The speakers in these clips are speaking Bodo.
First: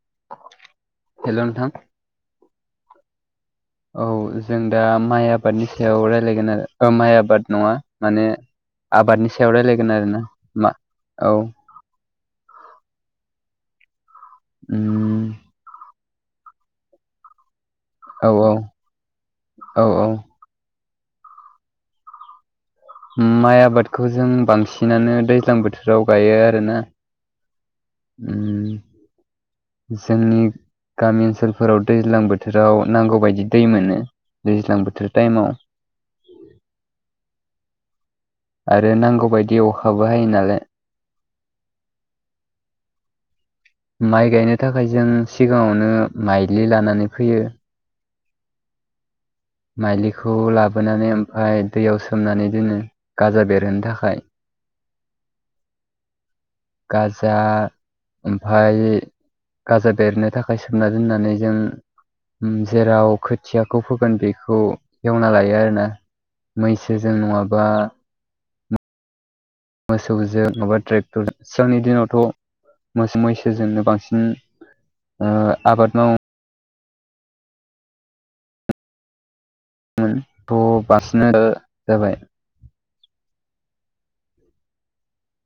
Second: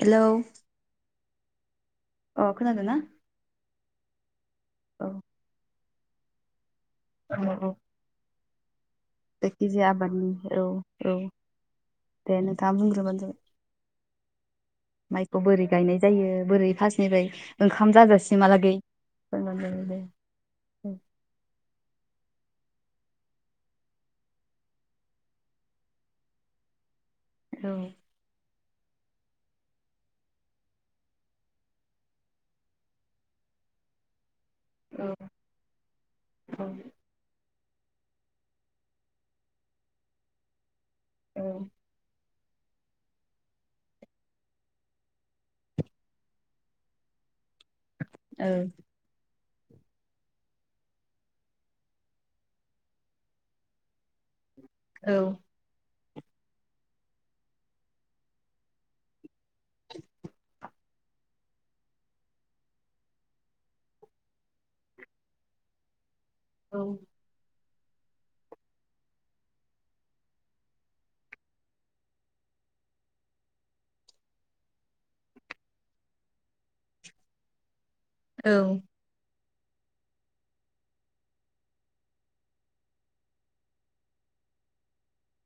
हेलौ हेल'नोंथां अ खोनादों ना? औ जों दा औ माइ आबादनि सायाव रायलायगोन आरो ओ माइ औ आबाद औ नङा माने आबादनि सायाव जायखिजाया रायलायगोन आरोना आबादनि औ मा औ दे नोंथांआ बुंग्रोबानो जाबाय उम माइखौ बोरै गायनाय जायो बोरै फासनायबाय ओंखाम औ जाजासिमहालागै। औ औ औ माइ आबादखौ जों बांसिनानो दैज्लां बोथोराव गायो आरोना। औ उम। जोंनि गामि ओनसोलफोराव दैज्लां बोथोराव नांगौबायदि दै मोनो। दैज्लां औ बोथोर टाइमाव। औ आरो नांगौबायदि अखाबो हायो नालाय औ माइ गायनो थाखाय जों सिगाङावनो माइलि लानानै फैयो औ माइलिखौ लाबोनानै ओमफ्राय दैयाव सोमनानै दोनो गाजा बेरहोनो थाखाय औ। गाजा ओमफ्राय गाजा बेरनो थाखाय सोमना दोननानै जों जेराव खोथियाखौ फोगोन बेखौ एवना लायो आरोना। मैसोजों नङाबा मोसौजों माबा ट्रेक्टर सिगांनि दिनावथ' मोसौ मैसोजोंनो बांसिन ओ आबाद मावो। औ। थ बारसिनेल जाबाय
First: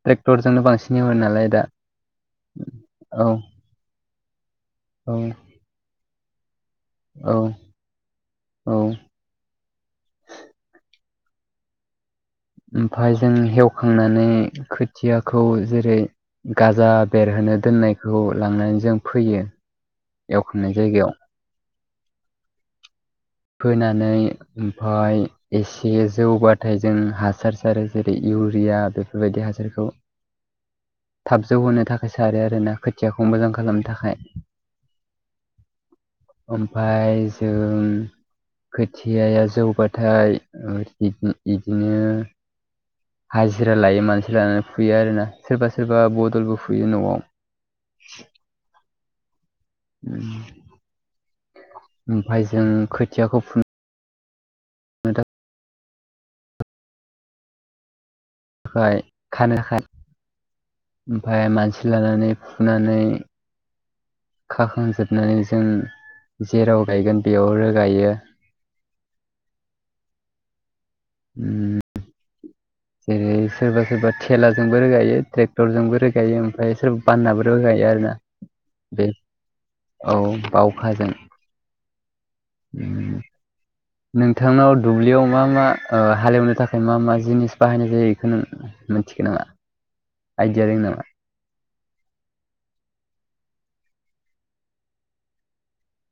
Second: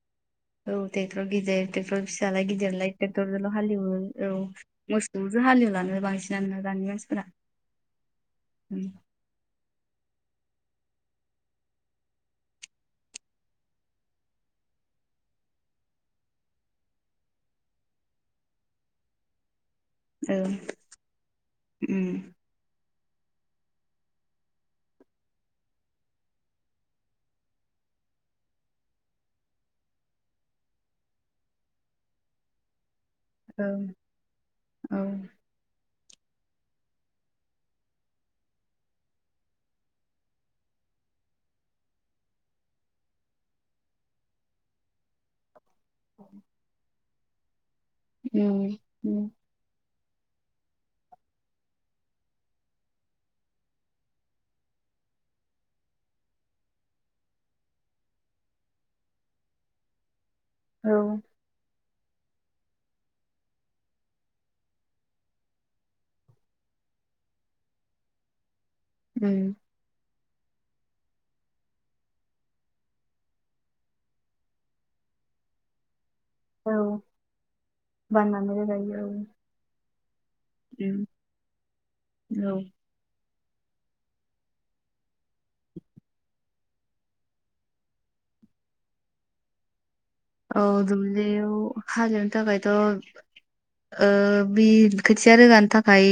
ट्रेक्टरजोंनो औ बांसिन एवो ट्रेक्टर नालाय दा गिदिर ट्रेक्टर फिसालाय गिदिरलाय औ ट्रेक्टरजोंल' हाललिवो औ औ मोसौसो हालेवलानो बांसिनानो दानि मानसिफोरा औ औ ओमफाय जों हेवखांनानै खोथियाखौ जेरै गाजा बेरहोनो दोननायखौ लांनानै जों फैयो औ एवखांनाय जायगायाव उम फोनानै ओमफाय एसे जौबाथाय जों हासार सारो जेरै इउरिया बेफोरबायदि हासारखौ थाबजौ होनो थाखाय सारो आरोना खुथियाखौ मोजां औ खालामनो थाखाय औ ओमफ्राय जों खोथियाया जौबाथाय बिदिनो हाजिरा लायो मानसि लानानै फुयो आरोना सोरबा सोरबा बदलबो फुयो न'आव उम। ओमफाय जों खोथियाखौ फुन ओमफ्राय खानो औ ओमफ्राय मानसि लानानै फुनानै खाखांजोबनानै जों जेराव गायगोन बेयाव रोगायो। उम। उम जेरै सोरबा सोरबा थेलाजोंबो रोगायो ट्रेक्टरजोंबो रोगायो गायो ओमफ्राय औ सोरबा बाननाबो रोगायो आरोना बाननानै रोगायो औ बे औ उम बावखाजों। औ। उम [inaudible] नोंथांनाव दुब्लियाव मा मा ओ हालेवनो थाखाय मा मा जिनिस बाहायनाय जायो बेखौ नों ना औ दुब्लियाव हाजिरनो थाखायथ' ओ बे खोथिया रोगानि थाखाय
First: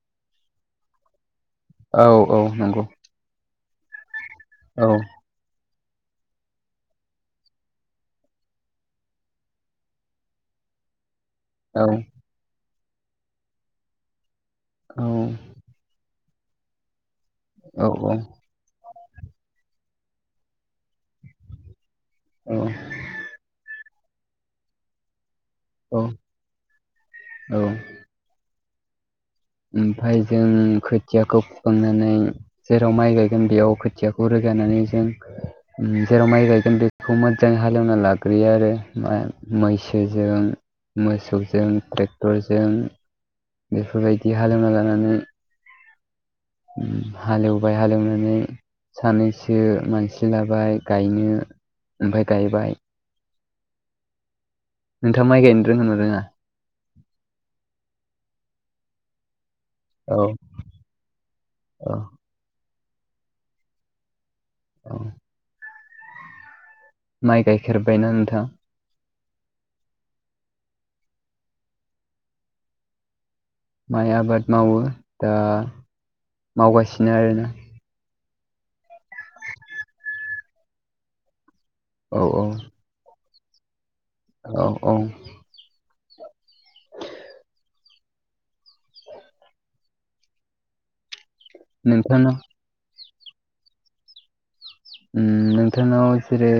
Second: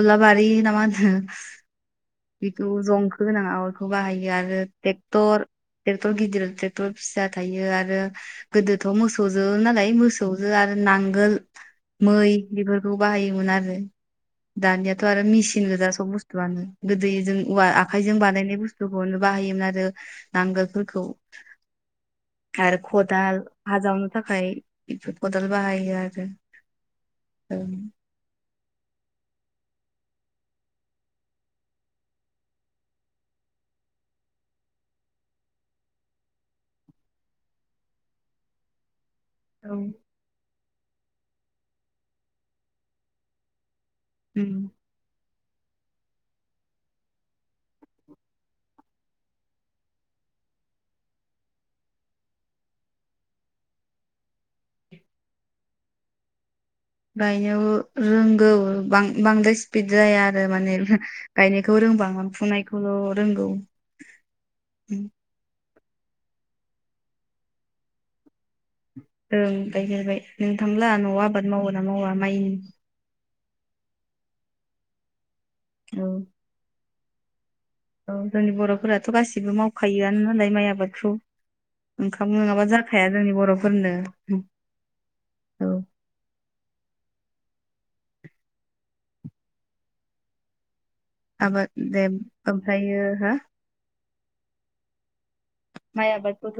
गलाबारि ना मा होनो औ औ जिथु नंगौ जंखो होनाङा बेखौ बाहायो आरो औ ट्रेटर ट्रेक्टर गिदिर ट्रेक्टर फिसा थायो आरो गोदोथ' मोसौजो नालाय मोसौजो आरो नांगोल औ मै बेफोर खौ बाहायोमोन आरो औ दानियाथ' आरो मेचन गोजा सब बुस्थुआनो गोदै जों औवा आखायजों बानायनाय बुस्थुखौनो बाहायोमोन आरो नांगोलफोरखौ औ। आरो खदाल हाजावनो थाखाय खदाल बाहायो आरो। ओमफ्राय जों खोथियाखौ फुखांनानै जेराव माइ गायगोन बेयाव खोथियाखौ रोग माइ गनानै जों उम जेराव माइ गायगोन बेखौ मोजाङै हालेवना लाग्रोयो आरो। मा मैसोजों मोसौजों ट्रेक्टरजों बेफोरबायदि उम हालेवना लानानै हालेवबाय हालेवनानै सानैसो मानसिलाबाय गायनो ओमफ्राय गायबाय। नोंथाङा माइ गायनो रोंओ ना रोङा? गायनायाव रोंगौ बां बांद्राय सि फिद जाया औ आरो माने गायनायखौ औ रोंबा आ फुनायखौल' रोंगौ। औ। माइ गायखेरबायना नोंथां? ओं गायगेरबाय नोंथांब्ला न'आव आबाद मावो ना मावा माइनि? माइ आबाद मावो दा औ मावगासिनो आरोना। औ जोंनि बर'फोराथ' गासिबो मावखायोआनो नालाय माइ आबादखौ। औ ओंखाम औ नङाबा जाखाया जोंनि बर'फोरनो। औ औ। औ [inaudible] आबा दे नोंथांनाव ओमफ्रायो हो नोंथांनाव सेरै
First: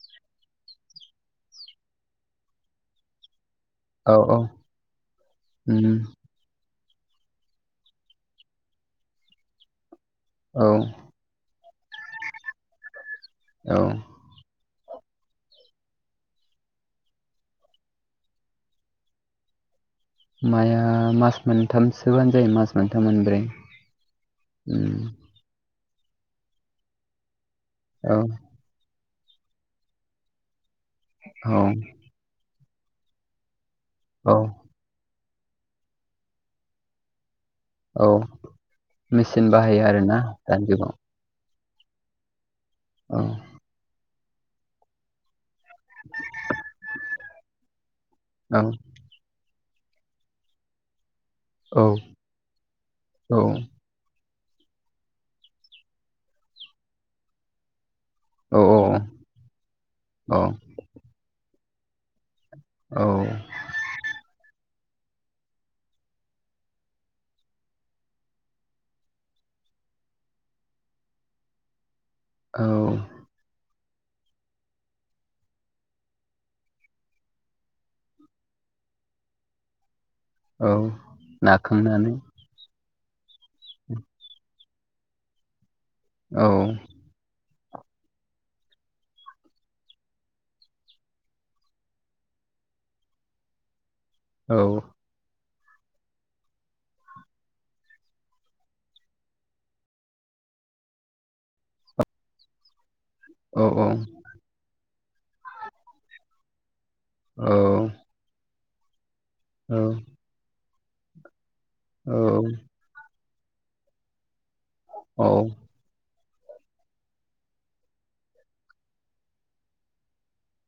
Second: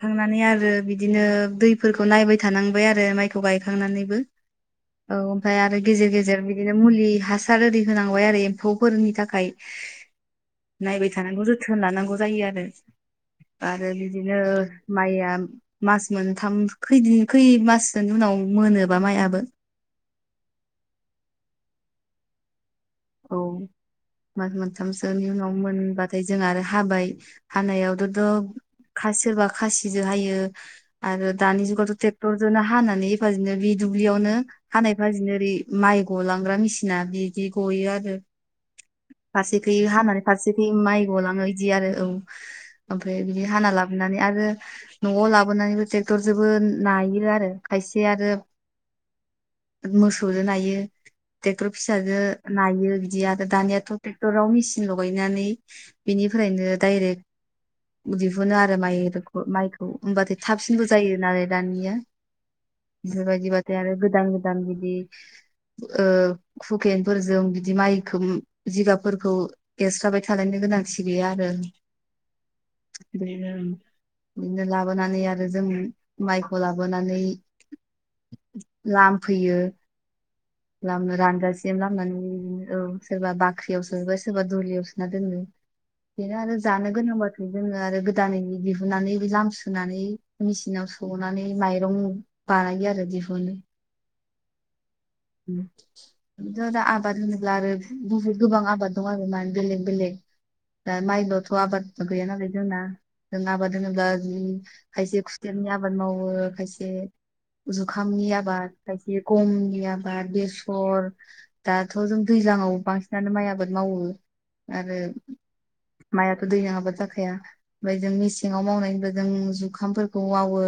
थखांनानै आरो बिदिनो दै फोरखौ नायबाय थानांबाय आरो माइखौ थ औ गायखांनानैबो औ औ ओमफ्राय आरो उम गेजेर गेजेर बिदि बिनो मुलि हासार रै होनांबाय आरो एम्फौफोरनि थाखाय औ नायबाय थानांगौ जोथोन लानांगौ जायो आरो औ आरो बिदिनो माइया मास मोनथाम खैदिन खै माससोनि उनाव मोनोबा माइयाबो माइआ मास मोनथामसोबानो जायो मास मोनथाम औ मोनब्रै मास उम मोनथामसोनि उनाव मोन हबाथाय जों आरो हाबाय औ हानायावथ'थ' खा सोरबा खासिजों हायो। आरो औ दानि जुगावथ' ट्रेक्टर जनो हानानै एफाजिनो बे दुब्लियावनो औ हानाय एफाजिनो माइ गलांग्रा मेसिना बिदि गयो आरो औ मेचिन फारसेखै बाहायो आरोना हानानै दानि फारसेखै जुगाव माइ गलाङो। बि आरो नंगौ ओमफ्राय औ बिदि हानाय लाबोना आरो न'आव लाबोनानैबो ट्रेक्टर जबो नायो आरो खायसे आरो औ मोसौजों नायो ट्रेक्टर औ फिसाजो नायो बिदि औ आरो दानियाथ' टेक्टराव मेसिन लगायनानै बेनिफ्रायनो डायरेक्ट दिहुनो औ आरो माइ माइखौ औ होनबाथाय थाबसिनबो जायो नालाय दानिया। बेफोर औ बायदि बा थाय आरो गोदान गोदान बिदि ओ हुकेन फोरजों बिदि माइखौ जिगाबफोरखौ एरस्राबाय थानायनि गोनांथि गैया आरो। औ बेजों बिदिनो लाबोनानै आरो जों माइखौ लाबोनानै लाम फैयो। औ लाम रानजासिनो नाखांनानै लामनानै औ सोरबा बाख्रियाव सोबाय सोरबा दुलियाव सो दोनो बेनो औ आरो जानो गोनांबा जोङो आरो गोदानै दिहुननानै लाम सुनानै मेचिनाव सौनानै माइरं बानायो आरो दिहुनो। औ। थ' दा आबाद होनोब्ला आरो बुहुद गोबां आबाद दं आरो मान बेलेग बेलेग। दा माइ लथ' आबाद गैया नालाय जोंना। जों औ आबाद होनोब्ला ओ खायसे खुसेयानि आबाद मावो खायसे औ जुखामनि आबाद खायसे औ गमनि आबाद बेसर दाथ' जों दैज्लांआव बांसिनानो माइ आबाद मावो आरो। माइथ' दै नाङाबा जाखाया ओमफ्राय जों मेसेङाव मावनायनिबो जों जुखामफोरखौ मावो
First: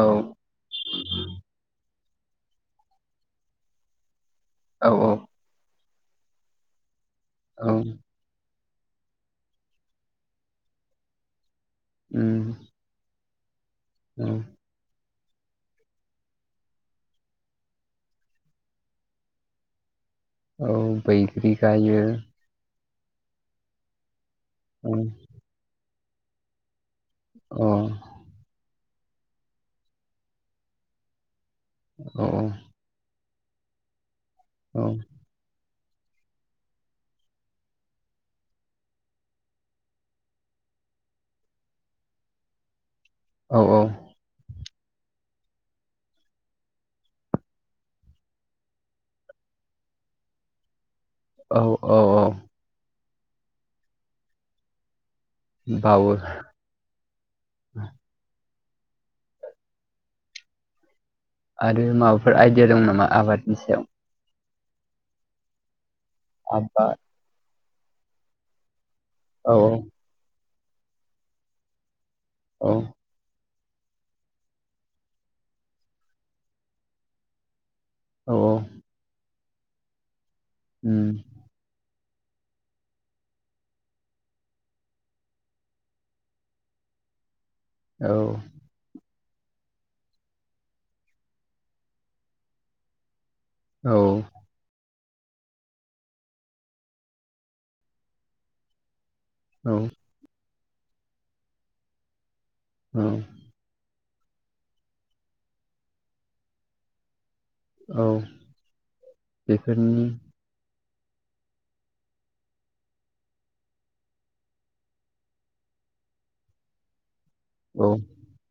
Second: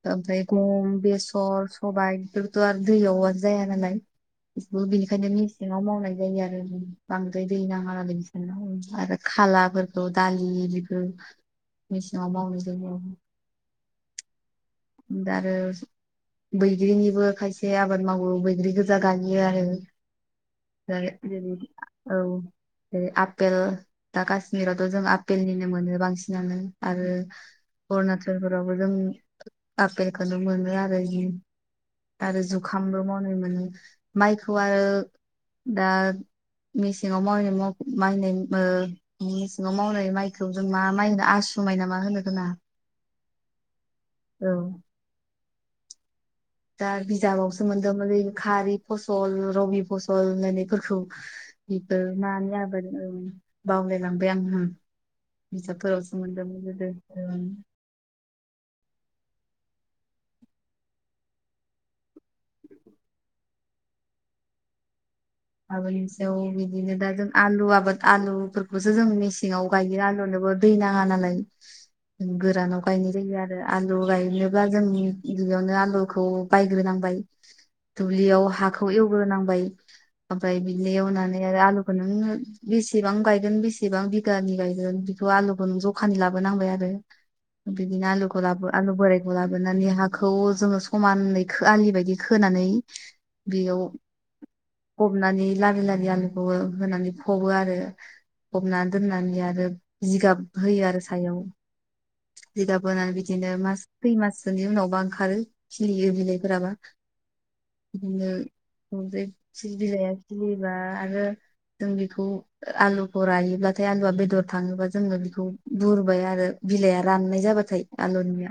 औ ओमफ्राय गम बेसर सबाय बेफोरथ' आरो दैयाव जाया नालाय बिबो औ बेनिखायनो मेसेंआव मावनाय जायो आरो बांद्राय दै औ नाङानालाय बिसोरनो आरो खालाफोरखौ दालि बिखौ मेसेङाव मावनाय उम जायो। औ। दा आरो। बैग्रिनिबो खायसे आबाद मावो बैग्रि गोजा गायो आरो। औ दा बैग्रि बिदि गायो औ। जेरै आपेल दा काश्मिरावथ' औ जों आपेलनिनो मोनो बांसिनानो आरो औ अरुणाचलफोरावबो जों आपेलखौनो मोनो आरो औ आरो जुखामबो मावनाय मोनो माइखौ आरो औ दा मेसेङाव मावनाय माव मनाय मेसेंआव मावनाय माइखौ जों मा माइ होनो आसु आसु माय नामा होनो जोंना औ औ। औ। दा बिजाबावसो मोन्दोंमोनलै खारै फसल रबि फसल होननायफोरखौ। औ औ बेफोर औ मानि आबाद बावलायलांबाय आं। बिजाबफोरसो बावो मोनदोंमोन गोदो ओं। आरो माबाफोर आइडिया दं नामा आबादनि सायाव। आबादनि सायाव बिदिनो आबाद दा जों आलु आबाद आलुफोरखौ। बेखौसो जों औ मेसेंआव आलुनोबो दै नाङा नालाय गोरानाव गायनाय जायो आरो। आलु गायनोब्ला जों बेयावनो आलुखौ बायग्रोनांबाय। औ दुब्लियाव हाखौ एवग्रोनांबाय ओमफ्राय बिनो उम, एवनानै आरो आलु नों बेसेबां गायगोन बेसेबां बिगानि गायगोन बेखौ आलुखौ नों जखानि लाबोनांबाय आरो। बिदिनो औ आलुखौ लाबो आलु बोराय लाबोनानै हाखौ जोङो समानै खो आलि बायदि खोनानै बेयाव औ फबनानै लारि लारि आलुखौबो होनानै फबो आरो फबनानै दोननानै आरो औ जिगाब होयो आरो सायाव जि गाब औ होनानै बिदि मास खै माससोनि उनावबा ओंखारो खिलियो बिलाइफोराबा औ बिदिनो बे बेफोरनि बिलाया खिलिबा आरो। जों बेखौ आलुखौ रायोब्लाथाय आलुआ बेदर थाङोबा जोङो बेखौ बुरबाय आरो। बिलाइआ राननाय जाबाथाय औ आलुनिया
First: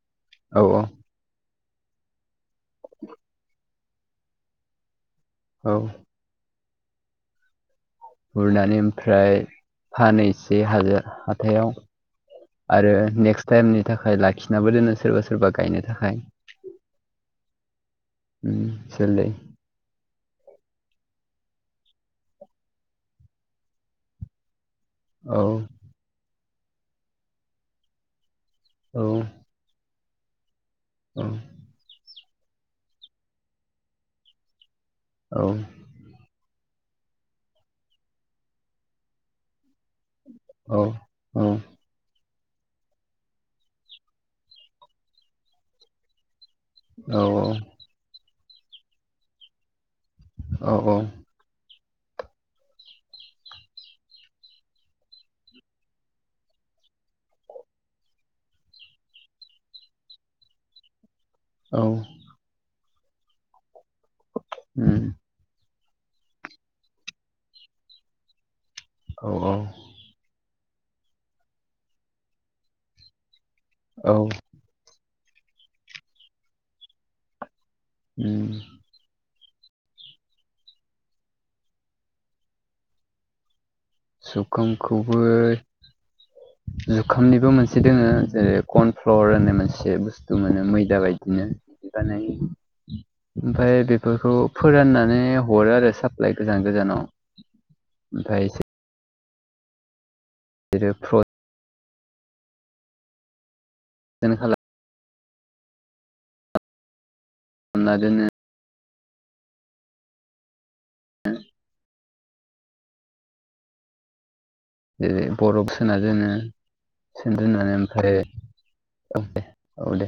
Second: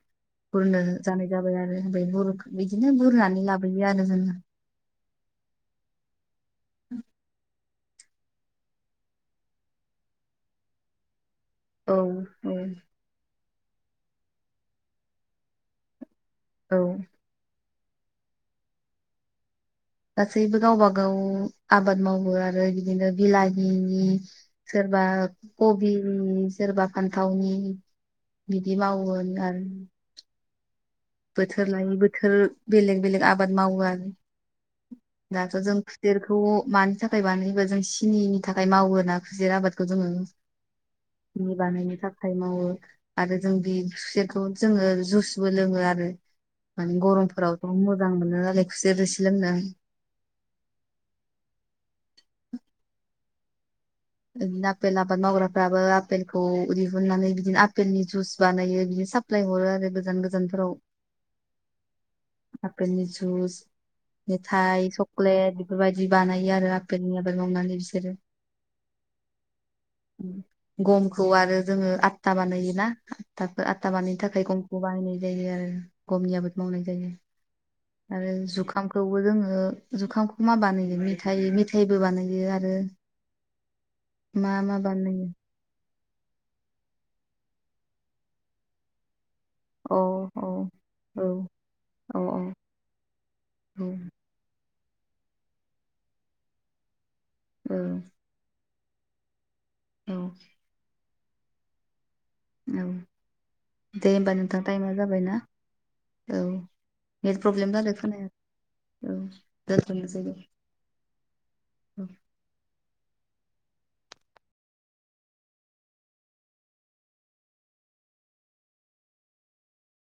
औ बुरनो जानाय जाबाय आरो ओमफ्राय बिदिनो बुरनानै लाबोयो आरो जोङो औ। [unintelligible] गुरनानै ओमफ्राय फानो‌ एसे हाजार थायाव औ औ आरो नेक्स्ट टाइमनि थाखाय लाखिनाबो दोनो सोरबा सोरबा गायनो थाखाय औ। उम जोलै गासैबो गावबा गाव आबाद मावो आरो बिदिनो बिलाहिनि सोरबा औ कबिनि सोरबा फान्थावनि बिदि औ मावोन आरो। औ बोथोर लायै बोथोर बेलेग बेलेग आबाद मावो आरो। औ दाथ' जों खुसेरखौ मानि थाखाय बानायो होनबा जों सिनिनि थाखाय मावो ना खुसेर आबादखौ जोङो। औ नि औ बानायनो था खाइ मावो आरो जों बि खुसेरखौ जोङो जुसबो लोङो आरो। माने औ गरमफोरावथ' मोजां मोनो नालाय खुसेर रोसि लोंनो। औ औ। ओ आपेल आबाद मावग्राफ्राबो आपेलखौ दिहुननानै बिदिनो आपेलनि जुइस बानायो साप्लाय हरो आरो गोजान गोजानफोराव। औ ‌। आफेल नि जुस मिथाय उम चकलेट बेफोरबायदि बानायो आरो आफेलनि आबाद मावनानै बिसोरो ‌। औ औ। गमखौ आरो जोङो आता बानायोना आता आतता औ बानायनो थाखाय गमखौ बाहायनाय जायो आरो गमनि आबाद मावनाय जायो। आरो उम जुखामखौबो जोङो ओ जुखामखौ मा बानायो मिथाइ-मिथाइबो बानायो आरो मा मा बानायो जुखामखौबोै जुखामनिबो मोनसे दोङो जेरै कर्न फ्लर होनो। अ मोनसे बुस्थु औ मोनो मैदा औ बायदिनो औ बिदिबानायो। ओमफ्राय औ बेफोरखौ फोराननानै हरो आरो साप्लाय गोजान गोजानाव। औ। ओमफ्राय औ। [unintelligible] औ दे होमबा नोंथां टाइमबो जाबायना औ। नेट प्रब्लेम खालामना जादों दोनो खोनाया औ दोन्थ'नोसै दे। [unintelligible] औ। जेरै बरफ सोना दोनो सोना देननानै ओमफ्राय [unintelligible] औ दे।